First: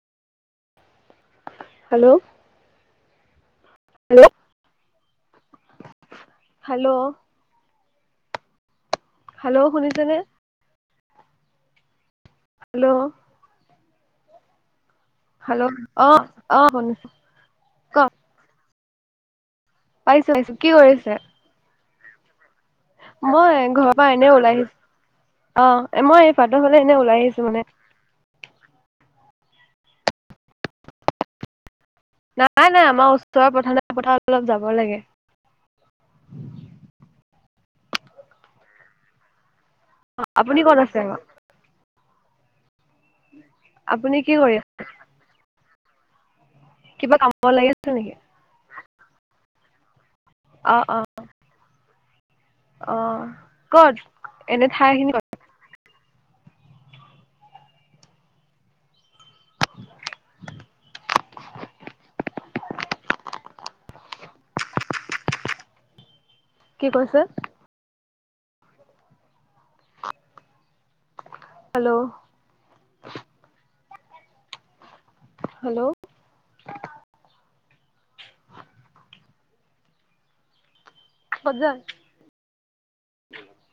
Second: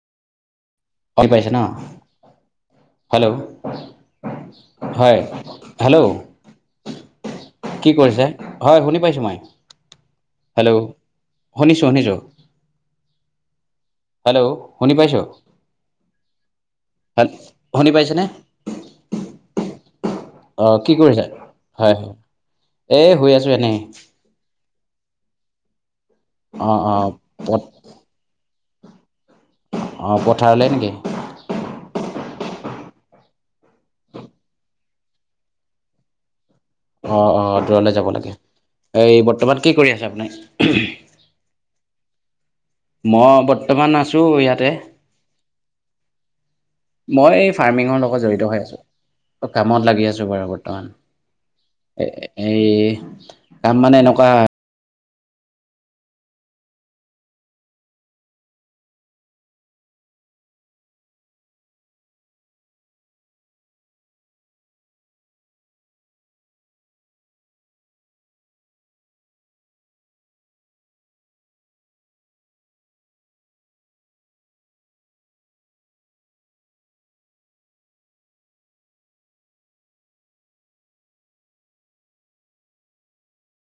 ভাল পাইছে ন হেল্ল' হেল্ল' হেল্ল' হয় হেল্ল' হেল্ল' কি কৰিছে হয় শুনি হেল্ল' শুনিছেনে? শুনিছো শুনিছো। হেল্ল' হেল্ল' শুনি পাইছোঁ হেল্ল' অ অ শুনিছো শুনি ক পাইছ নে? পাইছো পাইছো কি কৰিছে? হয় হয়। এই শুই আছোঁ মই এনেই ঘৰৰ পৰা এনে ওলাই আহিছো। অ এ মই এই বাত অঁ ফাললে এনে অঁ ওলাই আহিছো মানে অ পথাৰলৈ নেকি? নাই নাই আমাৰ ওচৰৰ পথ নে পথাাৰ অলপ যাব লাগে। অ অ দূৰলে যাব লাগে এই বৰ্তমান। কি কৰি আছে ক'ত আপুনি? আছে মই বৰ্তমান আপুনি আছো কি কৰি আছে ইয়াতে। কিবা মই কামত লাগি আছে ফাৰ্মিঙৰ নেকি লগত জড়িত হৈ আছো। কামত লাগি আছো বাৰু অ বৰ্তমান অ এ অ কত এনে ঠাইখিনি কি কৈছে? Hello hello হজাৰ